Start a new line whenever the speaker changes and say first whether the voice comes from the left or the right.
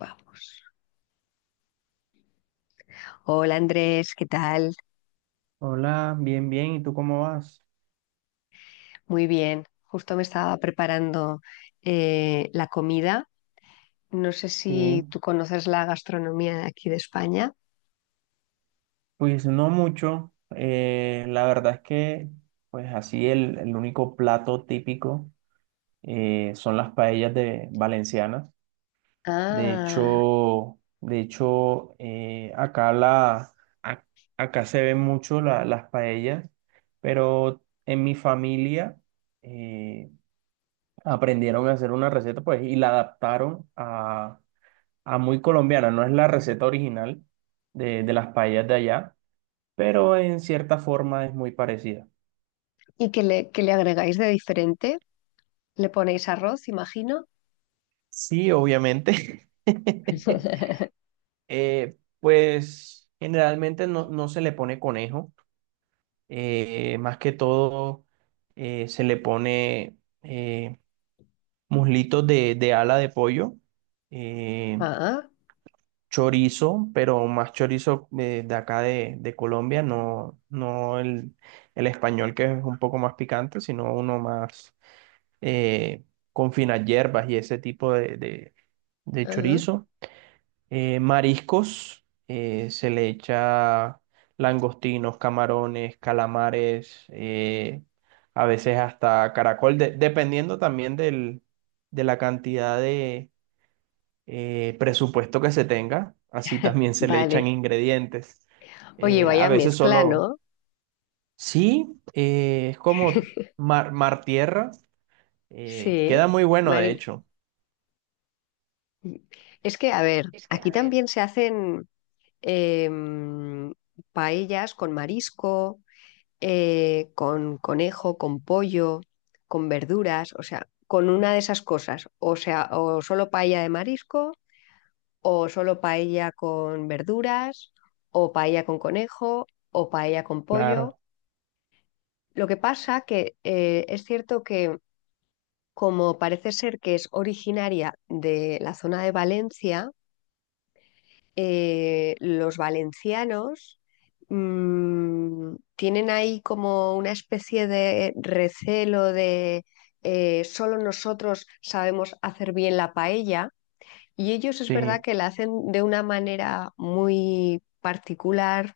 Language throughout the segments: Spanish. left: Vamos. Hola Andrés, ¿qué tal?
right: Hola, bien, bien. ¿Y tú cómo vas?
left: Muy bien. Justo me estaba preparando la comida. No sé si
right: Sí,
left: tú conoces la gastronomía de aquí de España.
right: pues no mucho. La verdad es que, pues así el único plato típico son las paellas de valencianas.
left: Ah,
right: De hecho, acá a- acá se ven mucho las paellas, pero en mi familia eh, aprendieron a hacer una receta, pues, y la adaptaron muy colombiana, no es la receta original de las paellas de allá, pero en cierta forma es muy parecida.
left: ¿y qué qué le agregáis de diferente? ¿Le ponéis arroz, imagino?
right: Sí, obviamente. Pues generalmente no se le pone conejo, más que todo se le pone eh, muslitos de ala de pollo, eh,
left: Ah,
right: chorizo, pero más chorizo de acá de Colombia, no el, el español que es un poco más picante, sino uno más eh, con finas hierbas y ese tipo de
left: ah,
right: chorizo. Mariscos, se le echa langostinos, camarones, calamares, a veces hasta caracol, dependiendo también de la cantidad, presupuesto que se tenga, así también se le
left: vale.
right: echan ingredientes.
left: Oye,
right: A
left: vaya
right: veces
left: mezcla,
right: solo,
left: ¿no?
right: sí, es como mar, mar tierra, queda
left: Sí.
right: muy bueno de
left: Mari-
right: hecho.
left: Es que, a ver, aquí también se hacen em, paellas con marisco, con conejo, con pollo, con verduras, o sea, con una de esas cosas. O sea, o solo paella de marisco, o solo paella con verduras, o paella con conejo, o paella con pollo.
right: Claro,
left: Lo que pasa que es cierto que como parece ser que es originaria de la zona de Valencia, los valencianos tienen ahí como una especie de recelo de solo nosotros sabemos hacer bien la paella, y ellos es verdad
right: sí,
left: que la hacen de una manera muy particular,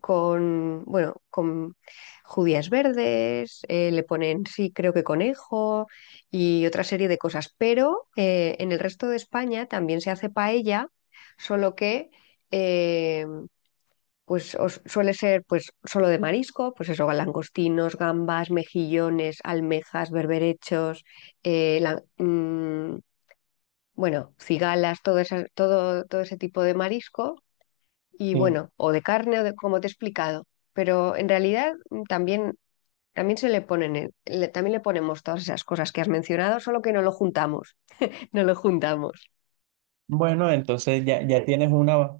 left: con, bueno, con judías verdes, le ponen, sí, creo que conejo y otra serie de cosas. Pero en el resto de España también se hace paella, solo que eh, suele ser pues solo de marisco, pues eso, langostinos, gambas, mejillones, almejas, berberechos, eh, la- mm, bueno, cigalas, todo, todo, todo ese tipo de marisco y
right: sí.
left: bueno, o de carne o de como te he explicado, pero en realidad también, también se le ponen, también le ponemos todas esas cosas que has mencionado, solo que no lo juntamos, no lo juntamos.
right: Bueno, entonces ya tienes una,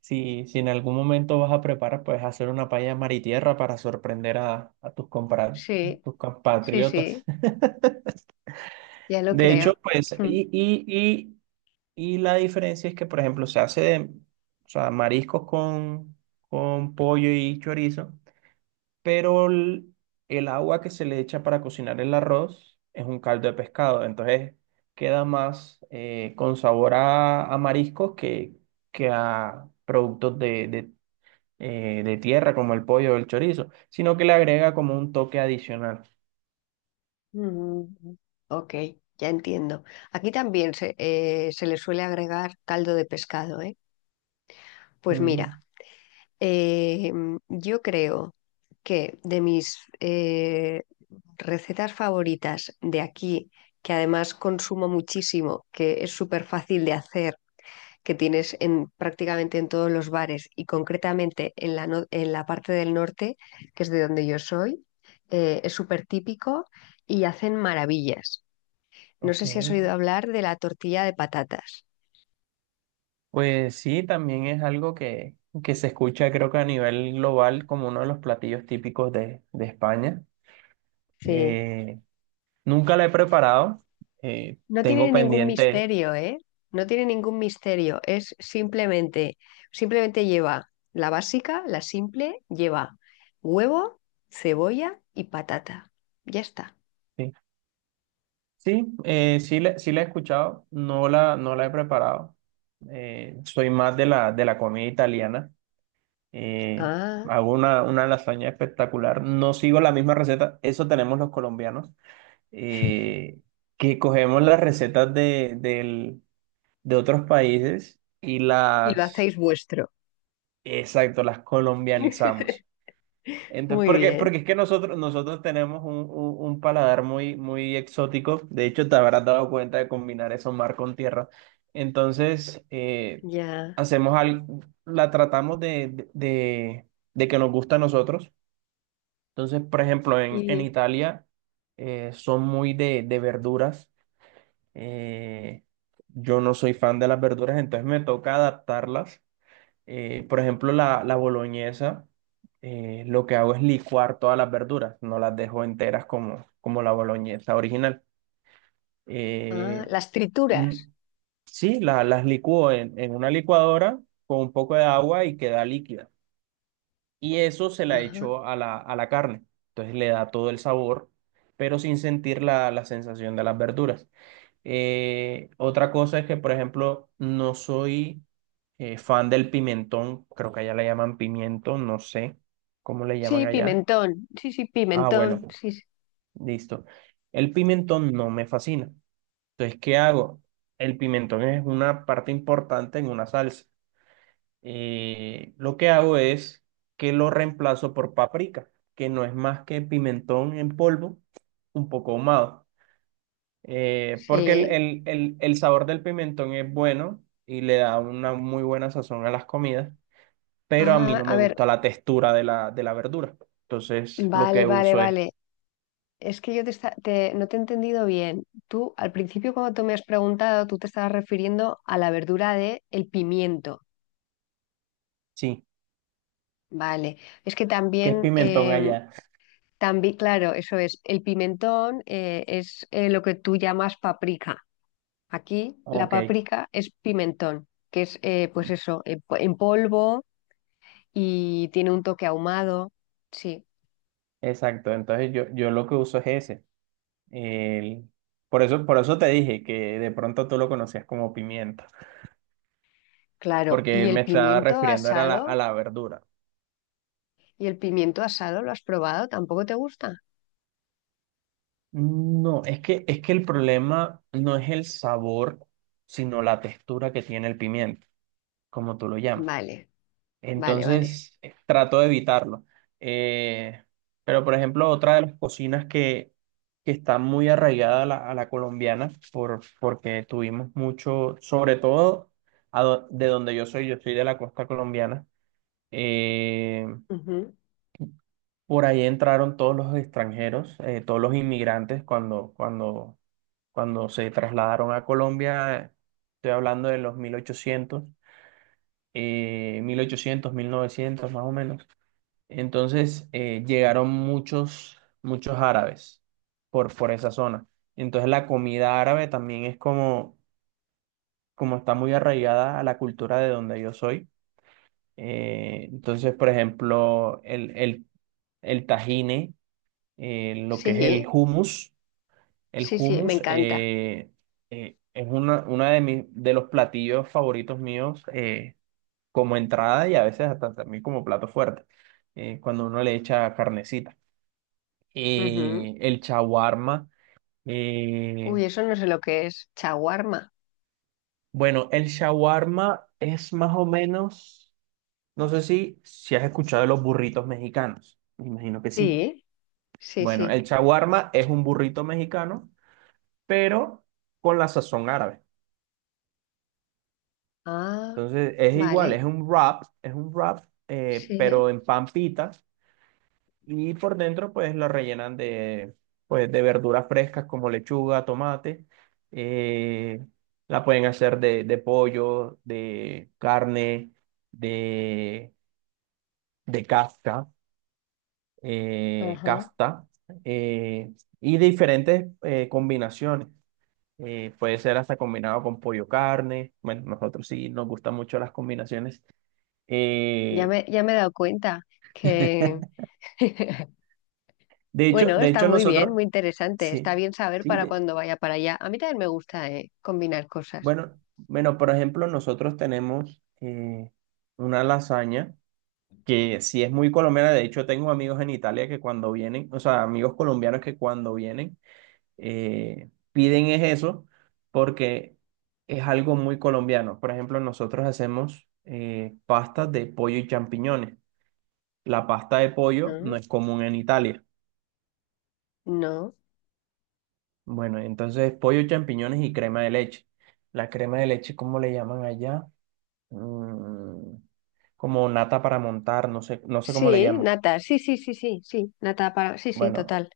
right: si, si en algún momento vas a preparar, pues hacer una paella mar y tierra para sorprender a tus,
left: Sí,
right: tus
left: sí,
right: compatriotas.
left: sí, ya lo
right: De hecho,
left: creo.
right: pues,
left: Mm.
right: y la diferencia es que, por ejemplo, se hace de, o sea, mariscos con pollo y chorizo, pero el agua que se le echa para cocinar el arroz es un caldo de pescado, entonces queda más con sabor a mariscos que a productos de tierra como el pollo o el chorizo, sino que le agrega como un toque adicional.
left: Mm, ok, ya entiendo. Aquí también se, se le suele agregar caldo de pescado, ¿eh? Pues mira,
right: Mm,
left: yo creo que de mis recetas favoritas de aquí, que además consumo muchísimo, que es súper fácil de hacer, que tienes en, prácticamente en todos los bares y concretamente en la, en la parte del norte, que es de donde yo soy, es súper típico y hacen maravillas. No
right: ok.
left: sé si has oído hablar de la tortilla de patatas.
right: Pues sí, también es algo que se escucha creo que a nivel global como uno de los platillos típicos de España.
left: Sí.
right: Eh, Nunca la he preparado,
left: No
right: tengo
left: tiene ningún
right: pendiente.
left: misterio, ¿eh? No tiene ningún misterio. Es simplemente, simplemente lleva la básica, la simple, lleva huevo, cebolla y patata. Ya está.
right: Sí, sí, sí, sí la he escuchado, no la he preparado. Soy más de de la comida italiana. eh,
left: Ah,
right: Hago una lasaña espectacular. No sigo la misma receta, eso tenemos los colombianos. eh, que cogemos las recetas de otros países
left: y lo hacéis vuestro.
right: exacto, las colombianizamos. Entonces,
left: Muy
right: porque,
left: bien,
right: porque es que nosotros tenemos un, un paladar muy, muy exótico. De hecho, te habrás dado cuenta de combinar eso mar con tierra. Entonces,
left: ya.
right: hacemos al, la tratamos de que nos gusta a nosotros. Entonces, por ejemplo, en
left: Y
right: Italia son muy de verduras. Eh, yo no soy fan de las verduras, entonces me toca adaptarlas. Por ejemplo, la boloñesa, lo que hago es licuar todas las verduras, no las dejo enteras como, como la boloñesa original.
left: ah,
right: Eh,
left: las
right: mm,
left: trituras.
right: sí, las licúo en una licuadora con un poco de agua y queda líquida. Y eso se la
left: Ajá.
right: echo a a la carne. Entonces le da todo el sabor, pero sin sentir la sensación de las verduras. Otra cosa es que, por ejemplo, no soy fan del pimentón, creo que allá le llaman pimiento, no sé cómo le llaman
left: Sí,
right: allá.
left: pimentón. Sí, sí,
right: Ah,
left: pimentón.
right: bueno,
left: Sí, sí.
right: listo. El pimentón no me fascina. Entonces, ¿qué hago? El pimentón es una parte importante en una salsa. Lo que hago es que lo reemplazo por paprika, que no es más que pimentón en polvo, un poco ahumado. Porque
left: Sí.
right: el sabor del pimentón es bueno y le da una muy buena sazón a las comidas, pero a mí
left: Ah,
right: no
left: a
right: me
left: ver,
right: gusta la textura de de la verdura. Entonces, lo
left: vale,
right: que
left: vale,
right: uso
left: vale.
right: es,
left: Es que yo no te he entendido bien. Tú, al principio, cuando tú me has preguntado, tú te estabas refiriendo a la verdura de el pimiento.
right: sí,
left: Vale. Es que
right: ¿qué es
left: también,
right: pimentón allá?
left: también, claro, eso es. El pimentón es lo que tú llamas paprika. Aquí la
right: Ok,
left: paprika es pimentón, que es, pues eso, en polvo y tiene un toque ahumado. Sí,
right: exacto. Entonces, yo lo que uso es ese. El- por eso, por eso te dije que de pronto tú lo conocías como pimienta,
left: claro.
right: porque
left: ¿Y
right: me
left: el
right: estaba
left: pimiento
right: refiriendo era a
left: asado?
right: a la verdura.
left: ¿Y el pimiento asado lo has probado? ¿Tampoco te gusta?
right: No, es que el problema no es el sabor, sino la textura que tiene el pimiento, como tú lo llamas.
left: Vale. Vale, vale.
right: Entonces, trato de evitarlo. Eh, pero, por ejemplo, otra de las cocinas que está muy arraigada a a la colombiana, por, porque tuvimos mucho, sobre todo de donde yo soy de la costa colombiana. eh,
left: Ujú.
right: por ahí entraron todos los extranjeros, todos los inmigrantes cuando, cuando, cuando se trasladaron a Colombia. Estoy hablando de los 1800, 1800, 1900 más o menos. Entonces llegaron muchos, muchos árabes por esa zona. Entonces la comida árabe también es como, como está muy arraigada a la cultura de donde yo soy. Entonces, por ejemplo, el tajine. Lo que es el
left: Sí,
right: hummus. El
left: sí, sí, me
right: hummus
left: encanta.
right: es una de mis, de los platillos favoritos míos, como entrada y a veces hasta también como plato fuerte, cuando uno le echa carnecita.
left: Ujú.
right: El shawarma. eh,
left: Uy, eso no sé lo que es. Chaguarma.
right: bueno, el shawarma es más o menos, no sé si, si has escuchado de los burritos mexicanos. Me imagino que sí.
left: Sí, sí,
right: Bueno,
left: sí.
right: el shawarma es un burrito mexicano, pero con la sazón árabe.
left: Ah,
right: Entonces es igual,
left: vale,
right: es un wrap, pero
left: sí.
right: en pan pita y por dentro pues lo rellenan de, pues, de verduras frescas como lechuga, tomate. eh, la pueden hacer de pollo, de carne, de, de casca,
left: Ajá.
right: casta, eh, y diferentes combinaciones. Puede ser hasta combinado con pollo carne. Bueno, nosotros sí nos gustan mucho las combinaciones. Eh,
left: Ya me he dado cuenta que, bueno,
right: De
left: está
right: hecho
left: muy bien,
right: nosotros,
left: muy interesante.
right: sí,
left: Está bien saber
right: sí,
left: para cuando vaya para allá. A mí también me gusta, combinar cosas.
right: bueno, bueno, por ejemplo, nosotros tenemos una lasaña que sí es muy colombiana, de hecho tengo amigos en Italia que cuando vienen, o sea, amigos colombianos que cuando vienen piden es eso porque es algo muy colombiano. Por ejemplo, nosotros hacemos pastas de pollo y champiñones. La pasta de pollo no
left: Ujú.
right: es común en Italia.
left: No.
right: Bueno, entonces pollo, champiñones y crema de leche. La crema de leche, ¿cómo le llaman allá? Mm, como nata para montar, no sé, no sé cómo le
left: Sí,
right: llaman.
left: nata. Sí, sí, sí, sí, sí. Nata para... Sí, sí,
right: Bueno,
left: total.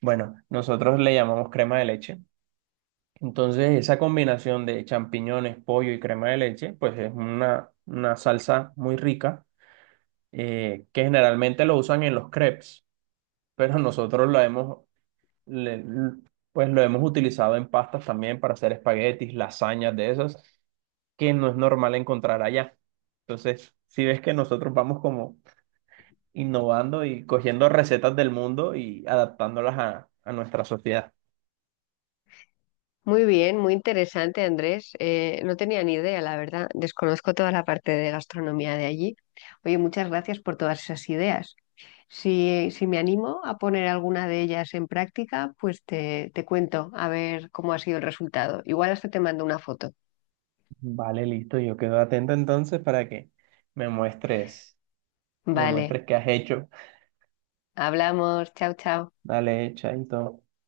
right: bueno, nosotros le llamamos crema de leche. Entonces, esa combinación de champiñones, pollo y crema de leche, pues es una salsa muy rica, que generalmente lo usan en los crepes, pero nosotros lo hemos, le- pues lo hemos utilizado en pastas también para hacer espaguetis, lasañas de esas. Que no es normal encontrar allá. Entonces, si ves que nosotros vamos como innovando y cogiendo recetas del mundo y adaptándolas a nuestra sociedad.
left: Muy bien, muy interesante, Andrés. No tenía ni idea, la verdad. Desconozco toda la parte de gastronomía de allí. Oye, muchas gracias por todas esas ideas. Si, si me animo a poner alguna de ellas en práctica, pues te cuento a ver cómo ha sido el resultado. Igual hasta te mando una foto.
right: Vale, listo, yo quedo atento entonces para que me muestres, me
left: Vale,
right: muestres qué has hecho.
left: hablamos. Chao, chao.
right: Dale, chaito.